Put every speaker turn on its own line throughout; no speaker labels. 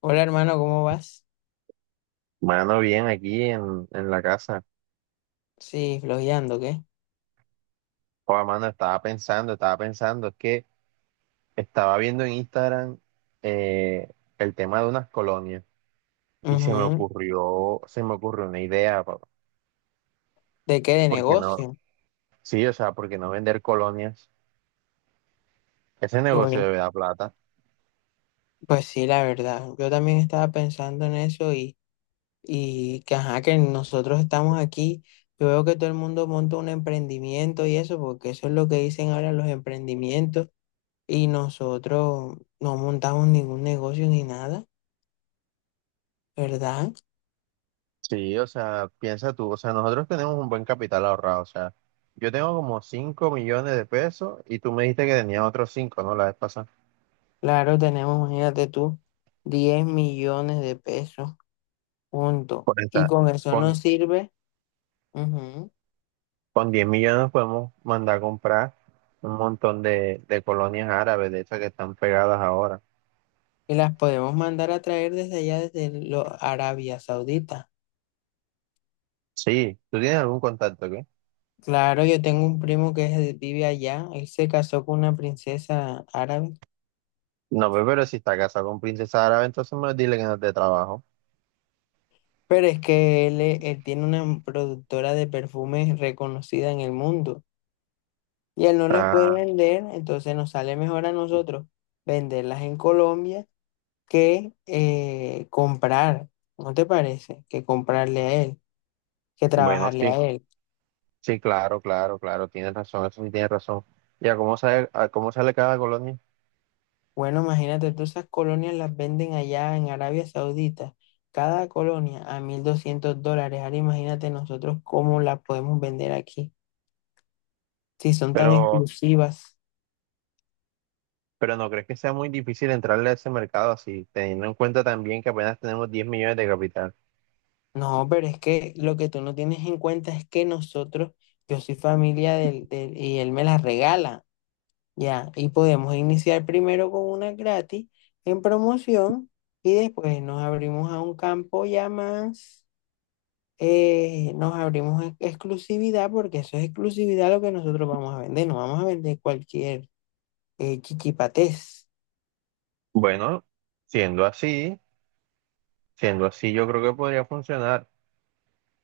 Hola hermano, ¿cómo vas?
Mano, bien, aquí en la casa.
Sí, flojeando, ¿qué?
Joder, mano, estaba pensando, es que estaba viendo en Instagram eh, el tema de unas colonias y se me
Ujú.
ocurrió, se me ocurrió una idea, papá.
¿De qué? ¿De
¿Por qué no?
negocio?
Sí, o sea, ¿por qué no vender colonias? Ese negocio
Uy,
debe dar plata.
pues sí, la verdad. Yo también estaba pensando en eso y que ajá, que nosotros estamos aquí. Yo veo que todo el mundo monta un emprendimiento y eso, porque eso es lo que dicen ahora los emprendimientos. Y nosotros no montamos ningún negocio ni nada, ¿verdad?
Sí, o sea, piensa tú, o sea, nosotros tenemos un buen capital ahorrado, o sea, yo tengo como 5 millones de pesos y tú me dijiste que tenías otros 5, ¿no? La vez pasada.
Claro, tenemos, imagínate tú, 10 millones de pesos, punto.
Con
Y con eso nos sirve. Ujú.
Con 10 millones podemos mandar a comprar un montón de colonias árabes, de esas que están pegadas ahora.
Y las podemos mandar a traer desde allá, desde Arabia Saudita.
Sí, ¿tú tienes algún contacto, qué?
Claro, yo tengo un primo que vive allá. Él se casó con una princesa árabe.
No, pero si está casado con princesa árabe, entonces me dile que no te trabajo.
Pero es que él, él tiene una productora de perfumes reconocida en el mundo. Y él no las puede
Ah,
vender, entonces nos sale mejor a nosotros venderlas en Colombia que comprar. ¿No te parece? Que comprarle a él, que
bueno,
trabajarle a
sí,
él.
sí, claro, claro, claro, tienes razón, eso sí tienes razón. Ya, a cómo sale cada colonia?
Bueno, imagínate, todas esas colonias las venden allá en Arabia Saudita, cada colonia a $1.200. Ahora imagínate nosotros cómo las podemos vender aquí, si son tan
Pero,
exclusivas.
pero ¿no crees que sea muy difícil entrarle a ese mercado así, teniendo en cuenta también que apenas tenemos 10 millones de capital?
No, pero es que lo que tú no tienes en cuenta es que nosotros, yo soy familia del y él me las regala, ya, y podemos iniciar primero con una gratis en promoción y después nos abrimos a un campo ya más. Nos abrimos en exclusividad porque eso es exclusividad lo que nosotros vamos a vender. No vamos a vender cualquier chichipatés.
Bueno, siendo así, siendo así, yo creo que podría funcionar.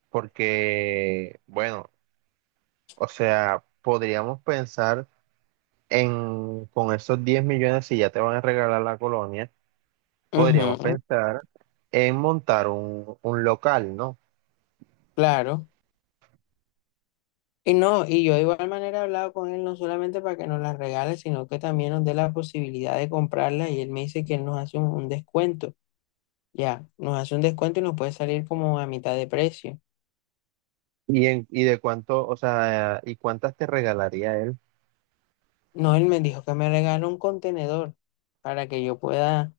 Porque, bueno, o sea, podríamos pensar con esos 10 millones, si ya te van a regalar la colonia, podríamos
Ujú,
pensar en montar un local, ¿no?
claro. Y no, y yo de igual manera he hablado con él no solamente para que nos las regale, sino que también nos dé la posibilidad de comprarla y él me dice que él nos hace un descuento. Ya, nos hace un descuento y nos puede salir como a mitad de precio.
Y de cuánto, o sea, y cuántas te regalaría él.
No, él me dijo que me regala un contenedor para que yo pueda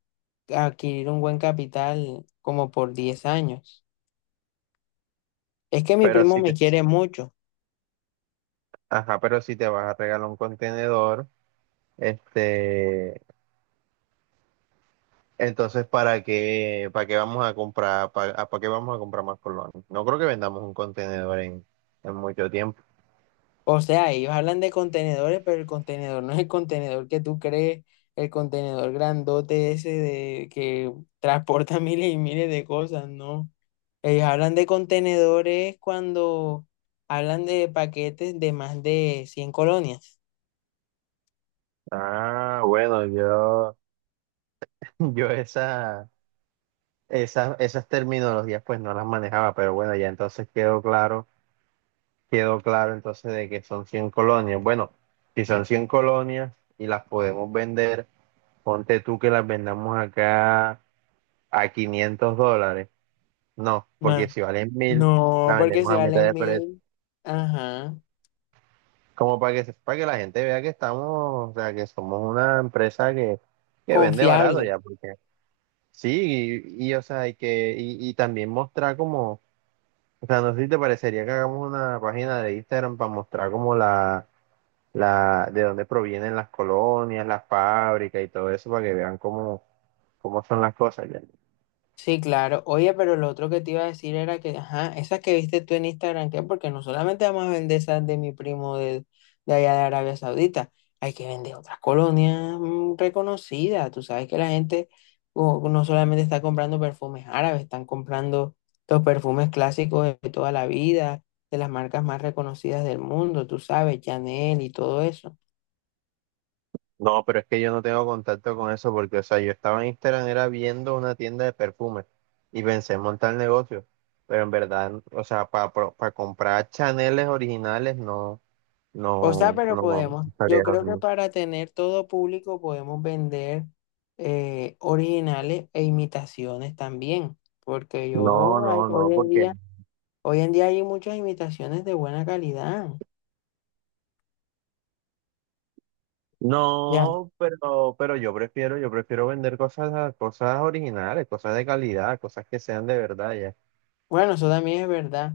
adquirir un buen capital como por 10 años. Es que mi
Pero
primo
si
me
te,
quiere mucho.
ajá, pero si te vas a regalar un contenedor, este, entonces, para qué vamos a comprar más colonias? No creo que vendamos un contenedor en mucho tiempo.
O sea, ellos hablan de contenedores, pero el contenedor no es el contenedor que tú crees, el contenedor grandote ese de que transporta miles y miles de cosas, ¿no? Ellos hablan de contenedores cuando hablan de paquetes de más de 100 colonias.
Ah, bueno, yo esas terminologías pues no las manejaba, pero bueno, ya entonces quedó claro entonces de que son 100 colonias. Bueno, si son 100 colonias y las podemos vender, ponte tú que las vendamos acá a $500. No, porque
Más.
si valen 1000
No,
las
porque
vendemos
si
a mitad
vale
de precio.
mil, ajá,
Como para que, para que la gente vea que estamos, o sea, que somos una empresa que vende barato
confiable.
ya, porque. Sí, o sea, y también mostrar como, o sea, no sé si te parecería que hagamos una página de Instagram para mostrar como de dónde provienen las colonias, las fábricas y todo eso, para que vean cómo son las cosas ya.
Sí, claro. Oye, pero lo otro que te iba a decir era que, ajá, esas que viste tú en Instagram, ¿qué? Porque no solamente vamos a vender esas de mi primo de allá de Arabia Saudita, hay que vender otras colonias reconocidas. Tú sabes que la gente no solamente está comprando perfumes árabes, están comprando los perfumes clásicos de toda la vida, de las marcas más reconocidas del mundo, tú sabes, Chanel y todo eso.
No, pero es que yo no tengo contacto con eso, porque, o sea, yo estaba en Instagram, era viendo una tienda de perfumes, y pensé en montar el negocio, pero en verdad, o sea, para comprar Chaneles originales, no,
O sea,
no,
pero
no, no
podemos, yo
estaría.
creo que para tener todo público podemos vender originales e imitaciones también, porque
No, no, no, porque.
hoy en día hay muchas imitaciones de buena calidad. Ya,
No, pero yo prefiero vender cosas, cosas originales, cosas de calidad, cosas que sean de verdad ya.
bueno, eso también es verdad,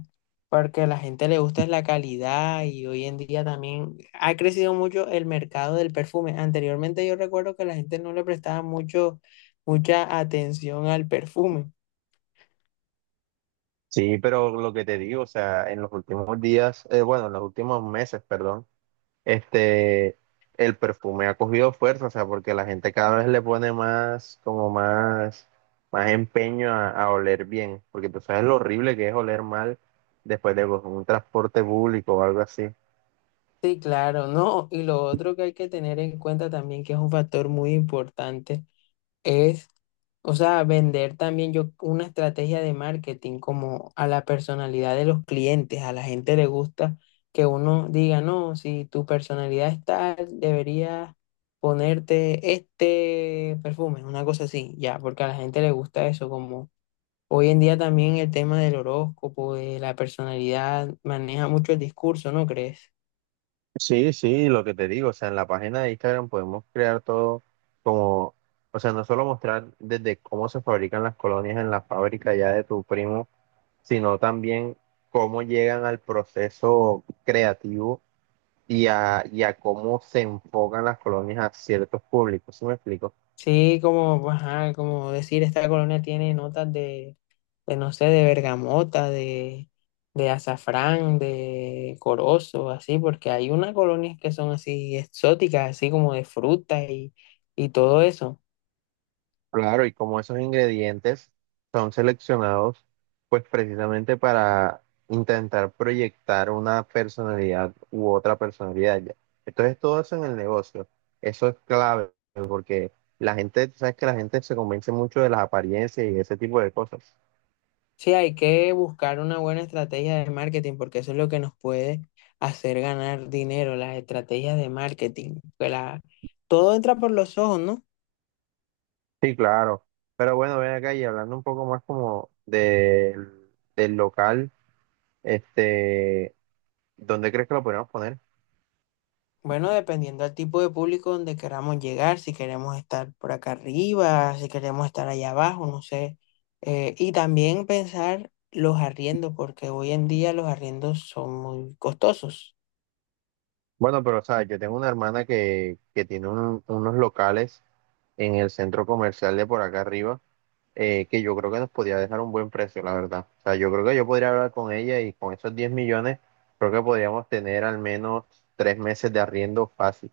porque a la gente le gusta es la calidad y hoy en día también ha crecido mucho el mercado del perfume. Anteriormente yo recuerdo que la gente no le prestaba mucho, mucha atención al perfume.
Sí, pero lo que te digo, o sea, en los últimos días, bueno, en los últimos meses, perdón, este, el perfume ha cogido fuerza, o sea, porque la gente cada vez le pone más empeño a oler bien, porque tú sabes lo horrible que es oler mal después de pues, un transporte público o algo así.
Sí, claro, ¿no? Y lo otro que hay que tener en cuenta también, que es un factor muy importante, es, o sea, vender también yo una estrategia de marketing como a la personalidad de los clientes. A la gente le gusta que uno diga, no, si tu personalidad es tal, deberías ponerte este perfume, una cosa así, ya, porque a la gente le gusta eso, como hoy en día también el tema del horóscopo, de la personalidad, maneja mucho el discurso, ¿no crees?
Sí, sí, lo que te digo, o sea, en la página de Instagram podemos crear todo como, o sea, no solo mostrar desde cómo se fabrican las colonias en la fábrica ya de tu primo, sino también cómo llegan al proceso creativo y a cómo se enfocan las colonias a ciertos públicos, ¿sí me explico?
Sí, como, pues, ajá, como decir, esta colonia tiene notas de, no sé, de bergamota, de azafrán, de corozo, así, porque hay unas colonias que son así exóticas, así como de frutas y todo eso.
Claro, y como esos ingredientes son seleccionados, pues precisamente para intentar proyectar una personalidad u otra personalidad ya. Entonces todo eso en el negocio, eso es clave, porque la gente, sabes que la gente se convence mucho de las apariencias y ese tipo de cosas.
Sí, hay que buscar una buena estrategia de marketing, porque eso es lo que nos puede hacer ganar dinero, las estrategias de marketing. Todo entra por los ojos, ¿no?
Sí, claro. Pero bueno, ven acá y hablando un poco más como del local, este, ¿dónde crees que lo podemos poner?
Bueno, dependiendo del tipo de público donde queramos llegar, si queremos estar por acá arriba, si queremos estar allá abajo, no sé. Y también pensar los arriendos, porque hoy en día los arriendos son muy costosos.
Bueno, pero o sea, yo tengo una hermana que tiene unos locales en el centro comercial de por acá arriba, que yo creo que nos podía dejar un buen precio, la verdad. O sea, yo creo que yo podría hablar con ella y con esos 10 millones, creo que podríamos tener al menos 3 meses de arriendo fácil.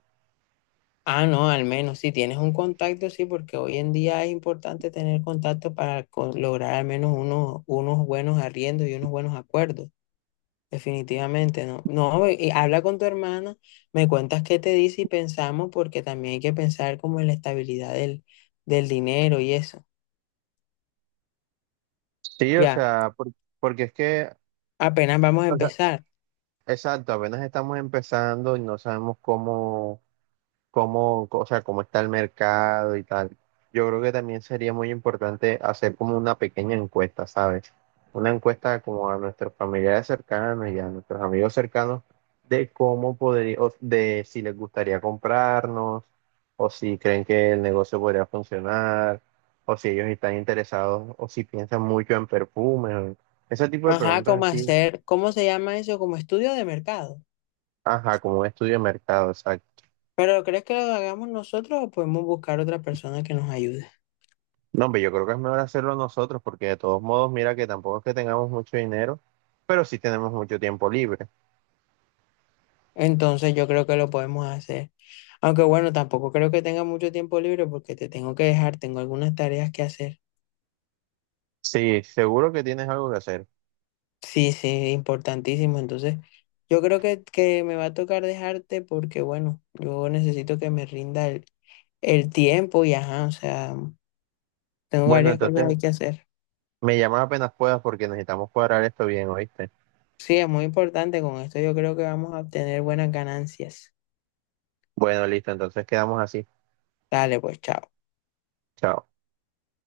Ah, no, al menos si tienes un contacto, sí, porque hoy en día es importante tener contacto para lograr al menos unos buenos arriendos y unos buenos acuerdos. Definitivamente no. No, y habla con tu hermana, me cuentas qué te dice y pensamos, porque también hay que pensar como en la estabilidad del dinero y eso.
Sí, o
Ya,
sea, porque es que,
apenas vamos a
o sea,
empezar.
exacto, apenas estamos empezando y no sabemos cómo, o sea, cómo está el mercado y tal. Yo creo que también sería muy importante hacer como una pequeña encuesta, ¿sabes? Una encuesta como a nuestros familiares cercanos y a nuestros amigos cercanos de cómo podría, o de si les gustaría comprarnos, o si creen que el negocio podría funcionar, o si ellos están interesados, o si piensan mucho en perfumes, o ese tipo de
Ajá, cómo
preguntas así,
hacer, ¿cómo se llama eso? Como estudio de mercado.
ajá, como un estudio de mercado, exacto.
Pero ¿crees que lo hagamos nosotros o podemos buscar otra persona que nos ayude?
No, hombre, yo creo que es mejor hacerlo nosotros porque de todos modos, mira que tampoco es que tengamos mucho dinero, pero sí tenemos mucho tiempo libre.
Entonces yo creo que lo podemos hacer. Aunque bueno, tampoco creo que tenga mucho tiempo libre porque te tengo que dejar, tengo algunas tareas que hacer.
Sí, seguro que tienes algo que hacer.
Sí, sí, importantísimo. Entonces, yo creo que me va a tocar dejarte porque, bueno, yo necesito que me rinda el tiempo y, ajá, o sea, tengo
Bueno,
varias cosas
entonces
hay que hacer.
me llamas apenas puedas porque necesitamos cuadrar esto bien, ¿oíste?
Sí, es muy importante. Con esto yo creo que vamos a obtener buenas ganancias.
Bueno, listo, entonces quedamos así.
Dale, pues, chao.
Chao.